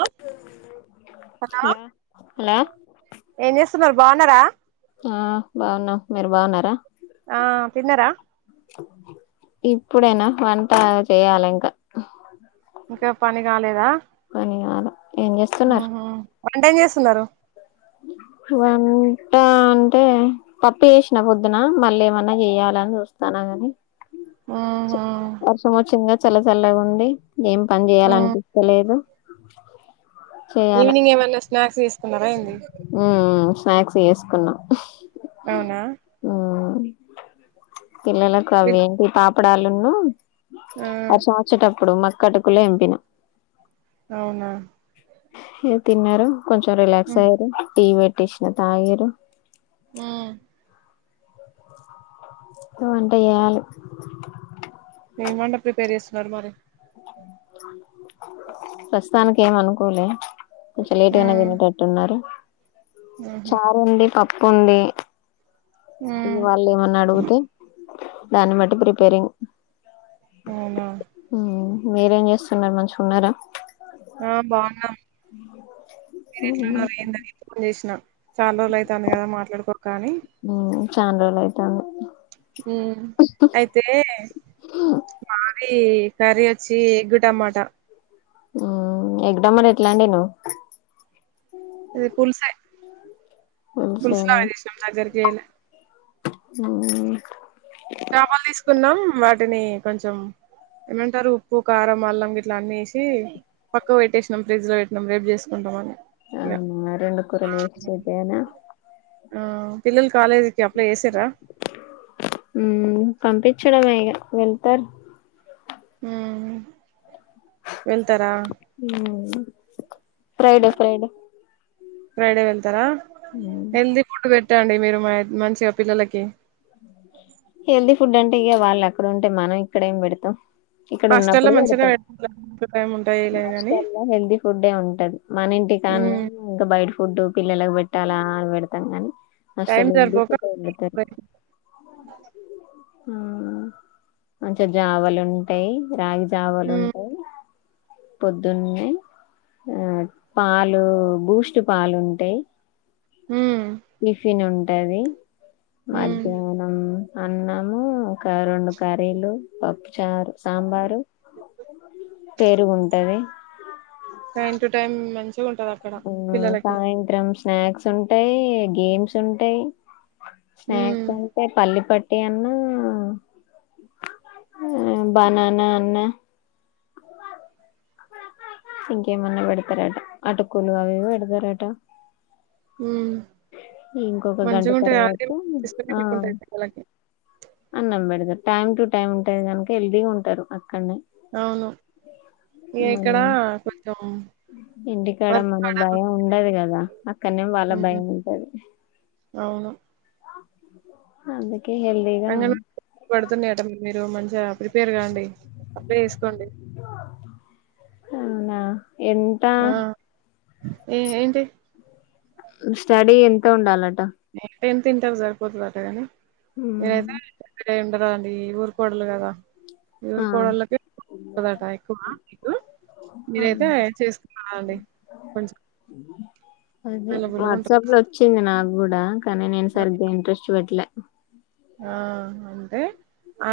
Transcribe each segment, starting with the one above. Hello! Hello! Hello ఏం చేస్తున్నారు. బాగున్నారా? ఆ బాగున్నాం. మీరు బాగున్నారా? ఆ తిన్నరా? ఇప్పుడేనా వంట చేయాలి ఇంకా ఇంకా పని కాలేదా? పని కాలే ఏం చేస్తున్నారు? ఉహు వంట చేస్తున్నరు వాను అంటే పప్పు చేసినా పొద్దున మళ్ళ ఏమన్నా చెయాలని చూస్తానా గని ఉహు వర్షం వచ్చిందిగా చల్ల చల్లగా ఉండి ఏం పని ఉ చేయాలనిపిత్తలేదు ఈవినింగ్ ఏమన్నా స్నాక్స్ తిసుకున్నారా ఏంది ఉమ్ స్నాక్స్ చేసుకున్నాం అవునా ఉమ్ పిల్లలకు అవి ఏంటి పాపడాలున్ను ఆ వర్షం వచేటపు ప్పుడు మక్కటుకులు ఎంపిన అవునా ఇగ తిన్నరు కొంచెం ఉ రిలాక్స్ అయ్యారు టీ పెట్టి ఇచ్చిన తాగిర్రు మ్మ్ వంట చేయాలి ఏం వంట ప్రిపేర్ చేస్తున్నరు మరి ప్రస్తుతానికి ఏం అనుకోలే కొంచం ఉ లేట్గానే తినేటట్టు ఉన్నరు ఉహు చారు ఉంది పప్పు ఉంది ఉ ఇగ వాళ్ళేమన్నా అడుగుతే దాన్ని బట్టి ప్రిపేరింగ్ అవునా మ్మ్ మీరేం చేస్తున్నరు మంచి ఉన్నరా ఆ బాగున్నం హ్మ్ హు ఏందని ఫోన్ చేసిన చాలా రోజులయితంది కదా మాట్లాడుకోక అని చాన్ రోలయితాంది మ్మ్ అయితే ఇది కర్రీ వచ్చి ఎగ్గు టమాటా ఎగ్ టమాటా ఎట్లా వండినవ్ అది పులుసే పులుసు పులుసేనా లాగా చేసినం దగ్గరికి చేయాలె [unintelligible] చాపలు తీసుకున్నం వాటిని కొంచెం ఏమంటరు ఉప్పు, కారం, అల్లం గిట్లా అన్ని ఎసి పక్కకు పెట్టేసినాం ఫ్రిడ్జ్ లో పెట్టినం రేపు చేసుకుంటమని అవును ఆ రెండు కూరలు వెస్ట్ అయితయనా ఆ పిల్లలు కాలేజ్కి అప్లే చేసిర్రా మ్మ్ పంపించడమే ఇగ వెళ్తారు హ్మ్ హు వెళ్తారా మ్మ్ ఫ్రైడే ఫ్రైడే ఫ్రైడే వెళ్తారా మ్మ్ హెల్తీ ఫుడ్ పెట్టండి మీరు మ మంచిగా పిల్లలకి హెల్దీ ఫుడ్ అంటే ఇగ వాళ్ళు అక్కడ ఉంటే మనం ఇక్కడ ఏం పెడతం ఇక్కడ హాస్టల్లో ఉన్నప్పుడు పెడతం మంచిగానే పెడతారు టైం ఉంటాయిలే గాని హాస్టల్లో హెల్తీ ఫుడే ఉంటది. మన ఇంటి ఇంటికాన్నే మ్మ్ ఇంక బయట ఫుడ్డు పిల్లలకు పెట్టాలా పెడతం కనీ టైం అసలు సరిపోక [unintelligible] ఆహా మంచి జావలుంటయి రాగి ఉమ్ జవలుంటయి పొద్దున్నే ఆ పాలు బూస్ట్ పాలుంటయి. ఉమ్ టిఫిన్ ఉంటది ఉమ్ మధ్యాహ్నం అన్నము, ఒక రెండు కర్రీలు, పప్పుచారు అ పేరుగుంటది. టైమ్ టు టైమ్ మంచి ఉమ్ సాయంత్రంస్ స్నాక్స్ ఉంటాయి, గేమ్స్ ఉంటాయి హ్మ్ స్నాక్స్ అంటే పల్లి పట్ ట్టి అన్నా బననా అన్న ఇంకేమన్న పెడతరాట ఆటకులు అవి ఇవి పెడతరాట ఉమ్ ఇంకొక గంట తర్వాత ఆ సిస్టమేటిక్ ఉంటాయి పిల్లలకి అన్నంబెడతరు. టైమ్ టు టైమ్ ఉంటాంది గనుక హెల్దీగా ఉంటారు. అక్కడనే అవును ఇగ మన ఇక్కడ కొంచెం ఇంటికాడ వర్క్ మన బర్డన్ భయం ఉండదు కదా అక్కడనేమో వాళ్ళ హ్మ్ భయం ఉంటది. అవును అదే అంగన్వాడికి పడుతున్నయట మీరు మ ప్రిపేర్ కాండి అప్లై ఏసుకోండి. ఎంటా? ఏ ఏంటి? స్టడీ ఎంత ఉండాలండ్ ఎంత ఏం తింట సరిపోతదటాగాని ఉమ్. మీరైతే ఎండరా అండి ఊరుకోడలు కదా! ఆ ఊరు కోడల్లోకి ఎక్కువుంటాదట ఎక్కువ ఆ [unintelligible] మీరైతే చేసుకున్న ఆల్డే కొంచెం అదే అవైలబుల్గా ఉంటుంది వాట్సాప్ లో వచ్చింది నాకు కూడా కానీ నేను సరిగ్గా ఇంట్రెస్ట్ పెట్టలే ఆ అంటే ఆ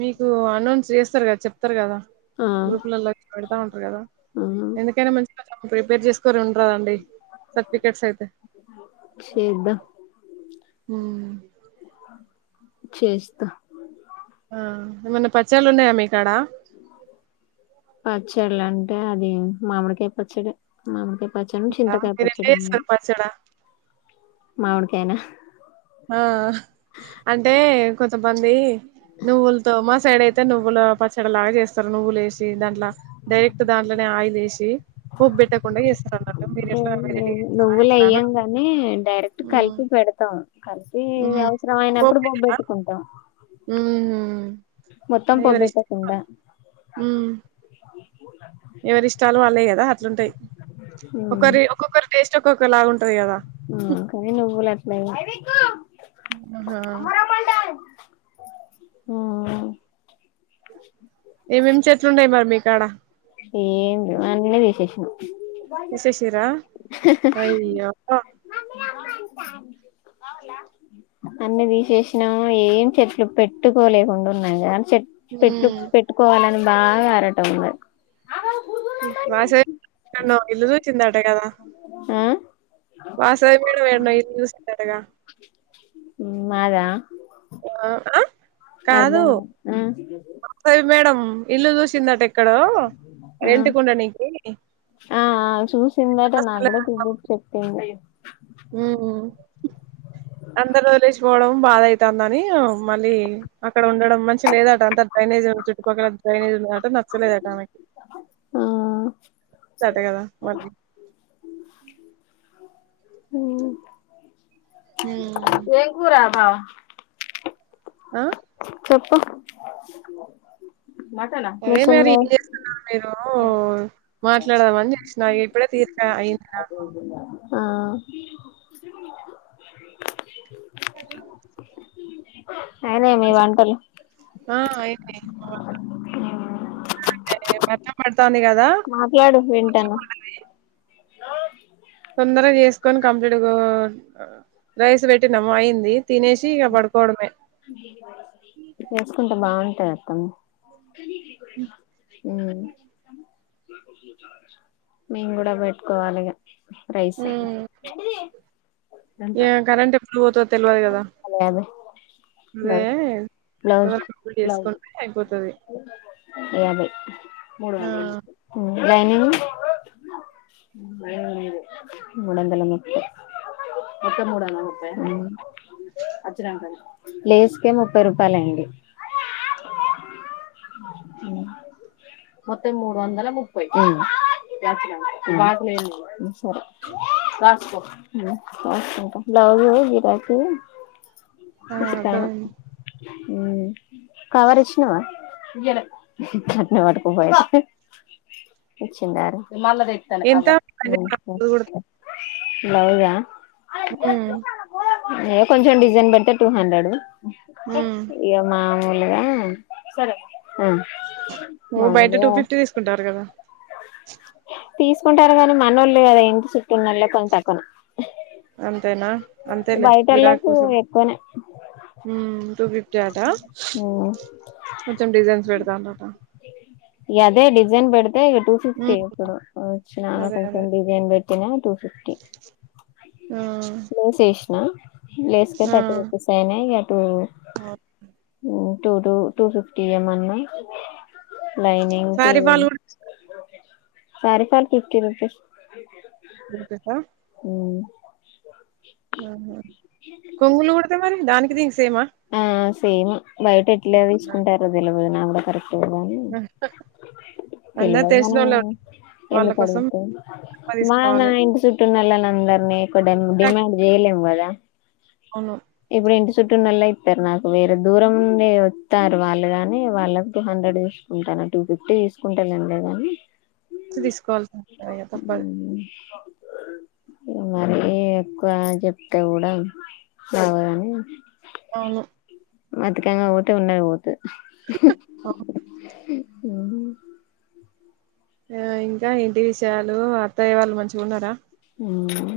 మీకు అనౌన్స్ చేస్తారు కదా చెప్తారు కదా. ఆ గ్రూప్ లలో పెడతా ఉంటారు కదా ఆ ఎందుకైనా మంచిగా ప్రిపేర్ చేసుకొని ఉండరాదండి. సర్టిఫికెట్స్ అయితే చేద్దాం హ్మ్ చేస్తా ఆ ఏమన్నా పచ్చళ్ళు ఉన్నాయా మీకాడ పచ్చడిల అంటే అది మామిడికాయ పచ్చడి మామిడికాయ పచ్చడం మీరెట్లా చింతకాయపచ్చడి ఉన్నది చేస్తారు పచ్చడా మామిడికాయనా ఆ ఇబ్బంది నువ్వులతో మా సైడ్ అయితే నువ్వుల పచ్చడి లాగా చేస్తారు నువ్వులు ఏసి దాంట్లో డైరెక్ట్ దాంట్లోనే ఆయిల్ ఏసి పోప్ బేట్టకుండా ఏస్తారన్నట్టు నువ్వులు ఏయ్యాం గాని డైరెక్ట్ ఉమ్ కలిపి పెడతాం. కలిపి ఉమ్. అవసరం పోపు అయినప్పుడు పోప్ పెట్టరా బేట్టుకుంటాం. ఉమ్ మొత్తం పోప్ ఎవరి ఇష్టం బేట్టకుండా వాళ్ళు. ఉమ్ ఎవరి ఇష్టాలు వాళ్ళేయి కదా అట్లుంటాయి ఒకరి ఒక్కొక్కరు టేస్ట్ ఒక్కొక్క లాగా ఉంటది కదా ఆ కానీ నువ్వులాట్ల మ్ హా ఉమ్ ఏమేమి చెట్లున్నాయి మరి మీకాడ ఏమీలేవ్ అన్ని తీశేషినం. తీశేషిర అయ్యో! అన్ని తీశేషినాం ఏం చెట్లు పెట్టుకోలేకుండా ఉన్నాయి గాని పే పెట్టు ఉమ్ పెట్టుకోవాలని బాగా ఆరటం ఉన్నారు మా సైడ్ ఏడనో ఇల్లు చూచిండట కదా ఆ వాసవి మేడం ఎన్నో ఇల్లు చూచిందటగా [unintelligible] మాదా కాదు అర్థం కా ఆ వాసవి మేడం ఇల్లు చూసిండట ఎక్కడో ఆ రెంటుకుండనికి ఆ చూసిండటా నాకు అసలు కూడా చూసోచ్చి చెప్పిండు ఉమ్ అందరు వదిలేసిపోవడం బాధ అయితందని మళ్ళీ అక్కడ ఉండడం మంచి లేదట అంత డ్రైనేజ్ చుట్టుపక్కల డ్రైనేజ్ ట నచ్చలేదేటా ఆమెకి ఆ కదా మళ్ళీ హూ మ్ ఉం ఎం కురా బా ఆ చెప్పు మటనా మిషన్ ఉం మాట్లాడదాం అని చెసిన ఇప్పుడే తీర్క అయింద ఆ అయినయా మీ వంటలు ఆ అయినయీ మా వంటలు వర్షం పడ్తాంది గా మాట్లాడు వింటాన తొందరగా చేసుకొని కంప్లీట్ గో రైస్ పెట్టినాము అయింది తినేసి ఇగ పడుకోవడమే చేసుకుంటే బాగుంటది అత్తమ్మ ఉం మేము కూడా పెట్టుకోవాలిగా రైస్ ఎంత తెలువదు గదా యాభై అదే బ్లౌజ్ తొందరగా కంప్లీట్ బ్లౌజ్ చేసుకుంటే అయిపోతుది యాభై మూడు వందలు లైనింగ్ టైమ్ లేదు [unintelligible] మూడందలముప్పై మొత్తం మూడందల ఉం లేస్కే ముప్పై రూపాయలు అండి మొత్తం మూడు వందల ముప్పై సరే రాసుకో ఉం రాసుకుంటా బ్లౌజ్ గిరాకి ఆ అర్ధమయింది ఉమ్ కవర్ ఇచ్చినవా ఇయ్యాలే అట్నే పట్టుకుపోయ ఇచ్చిండర మల్ల తెత్తనే ఎంత అగొ నవ్య ఉం ఎ కొంచెం డిజైన్ పెడితే టూ హండ్రెడ్ ఉమ్ ఇగ మా ములుగా సరే ఆ ఓ బయట టూ మాములుగా ఫిఫ్టీ తీసుకుంటారు కదా తీసుకుంటారు కానీ మనోళ్లే కదా ఇంటి చుట్టూ ఉన్నళ్లే కొంత తక్కున అంతేనా అంతేలే గిరాకీ కోసం ఎక్కువనే టూ ఫిఫ్టీ ఆటా మ్మ్ కొంచెం డిజైన్స్ పెడతాన్నట ఇ అదే డిజైన్ పెడితే ఇక టూ ఫిఫ్టీ ఉమ్ ఇప్పుడు వచ్చిన అదే కొంచెం అదే డిజైన్ పెట్ టూ ఫిఫ్టీ ఆ వేసిన లేస్ కే థర్టీ రుపీస్ అయినాయి ఇ ఆ టూ టూ ఫిఫ్టీ ఇయమన్న లైనింగ్కి సారీ ఫాల్ కూడా సారీ ఫాల్స్ ఫిఫ్టీ రూపీస్ [inaudible] ఊ ఆహ కొంగులు కుడితే మరి దానికి దీనికి సేమా ఆ సేమ్ బయట ఎట్లా తీసుకుంటారు తెల్వదు నా కూడా కరెక్ట్గా కానీ అందరు తెల్వదు మన తెలిసినోళ్ళే వాళ్ళ ఎందుకు కోసం అడుగుతావ్ తక్కువ మా నా తీసుకోవాలి ఇంటి సుట్టునోళ్ల నందరిని [unintelligible] డిమాండ్ చేయలేం కదా అవును ఇప్పుడు ఇంటి చుట్టూ ఉన్నోళ్లయితే ారు నాకు వేరే దూరం నుండి వస్తారు వాళ్ళు గాని వాళ్ళకు టూ హండ్రెడ్ తీసుకుంటన్న టూ ఫిఫ్టీ తీసుకుంటానుండిగానీ తీసుకోవాలసి తప్పదు మరీ ఎక్కువ చెప్తే కూడా బావోదని అవును మతికాంగా పోతే ఉన్నవి పోతది అవును. ఆ ఆ ఇంకా ఏంటి విషయాలు అత్తయ్య వాళ్ళు మంచిగా ఉన్నారా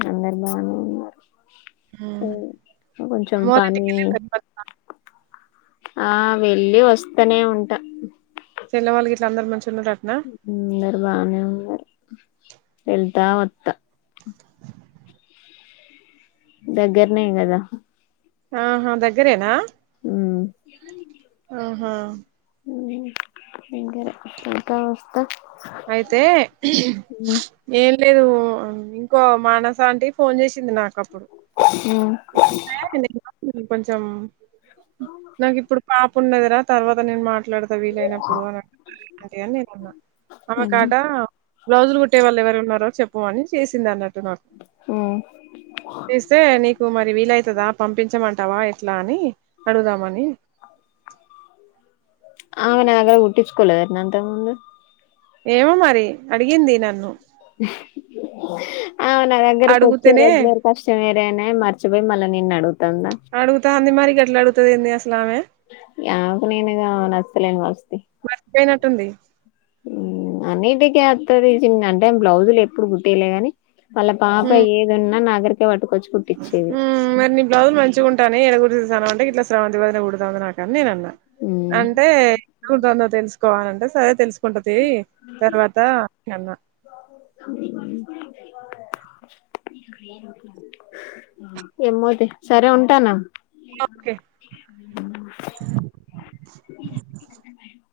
అందరు బాగనే ఉన్నారు అమ్మ హు కొంచం వాళ్ళ ఇంటికి పని వెళ్ళిరా ఆ వెళ్ళి వస్తనే ఉంటా చెల్లె వాళ్ళు గిట్లందరూ మంచిగా ఉన్నారటనా అందరు బానే ఉన్నారు వెళ్తా వత్తా దగ్గరనే కదా ఆహా దగ్గరేనా హు ఆహా [unintelligible] వస్త అయితే ఏన్ లేదు ఇంకో మానస అంటీ ఫోన్ చేసింది నాకు ఒకప్పుడు ఉమ్ కొంచెం నాకు ఇప్పుడు పాప ఉన్నదిరా తర్వాత నేను మాట్ మాట్లాడతా వీలైనప్పుడు అంటి అని నేను అన్నా అమ్మెకాట బ్లౌజులు కుట్టేవాళ్ళ ఎవరు ఉన్నారో చెప్పు అని చేసింది అన్నట్టు ఉమ్ స్తే నీకు మరి వీలవుతుందా పంపించమంట తవా ఎట్లా అని అడుగుదామని అవునా [unintelligible] కుట్టించుకోలేదటన ఇంతక ముందు ఏమో మరి అడిగింది నన్ను [inaudible] అవునా నా దేగ్గరకి ఒచ్చే అడుగుతేనే రెగ్యులర్ కాస్టెమెరెనాయే మర్చిపోయి మళ్ళా నిన్న అడుగుతుందా కందిమరి అట్లాడుగు యావ్ నేనుగా నచ్చలేదు మర్చిపోయినట్టుంది అన్నిటికీ అత్త తీసింటే బ్లౌజులు ఎప్పుడు కుట్టియలే గాని వాళ్ళ పాప ఏదన్నా నాదగ్గరకే పటుకో ఉమ్ మరి నీ బ్లౌజులు మంచి ఉంటానై ఎడ కుట్టి తనవ్ అంటే ఇట్లా శ్రావంతి వదిన కుడుత నాకని నేను అన్నా అంటే ఎంటుందో తెలుసుకోవాలంటే సరే తెలుసుకుంటం దీ తర్వాత అట్లన్న ఏమోతి సరే ఉంటానా ఓకే [inaudible]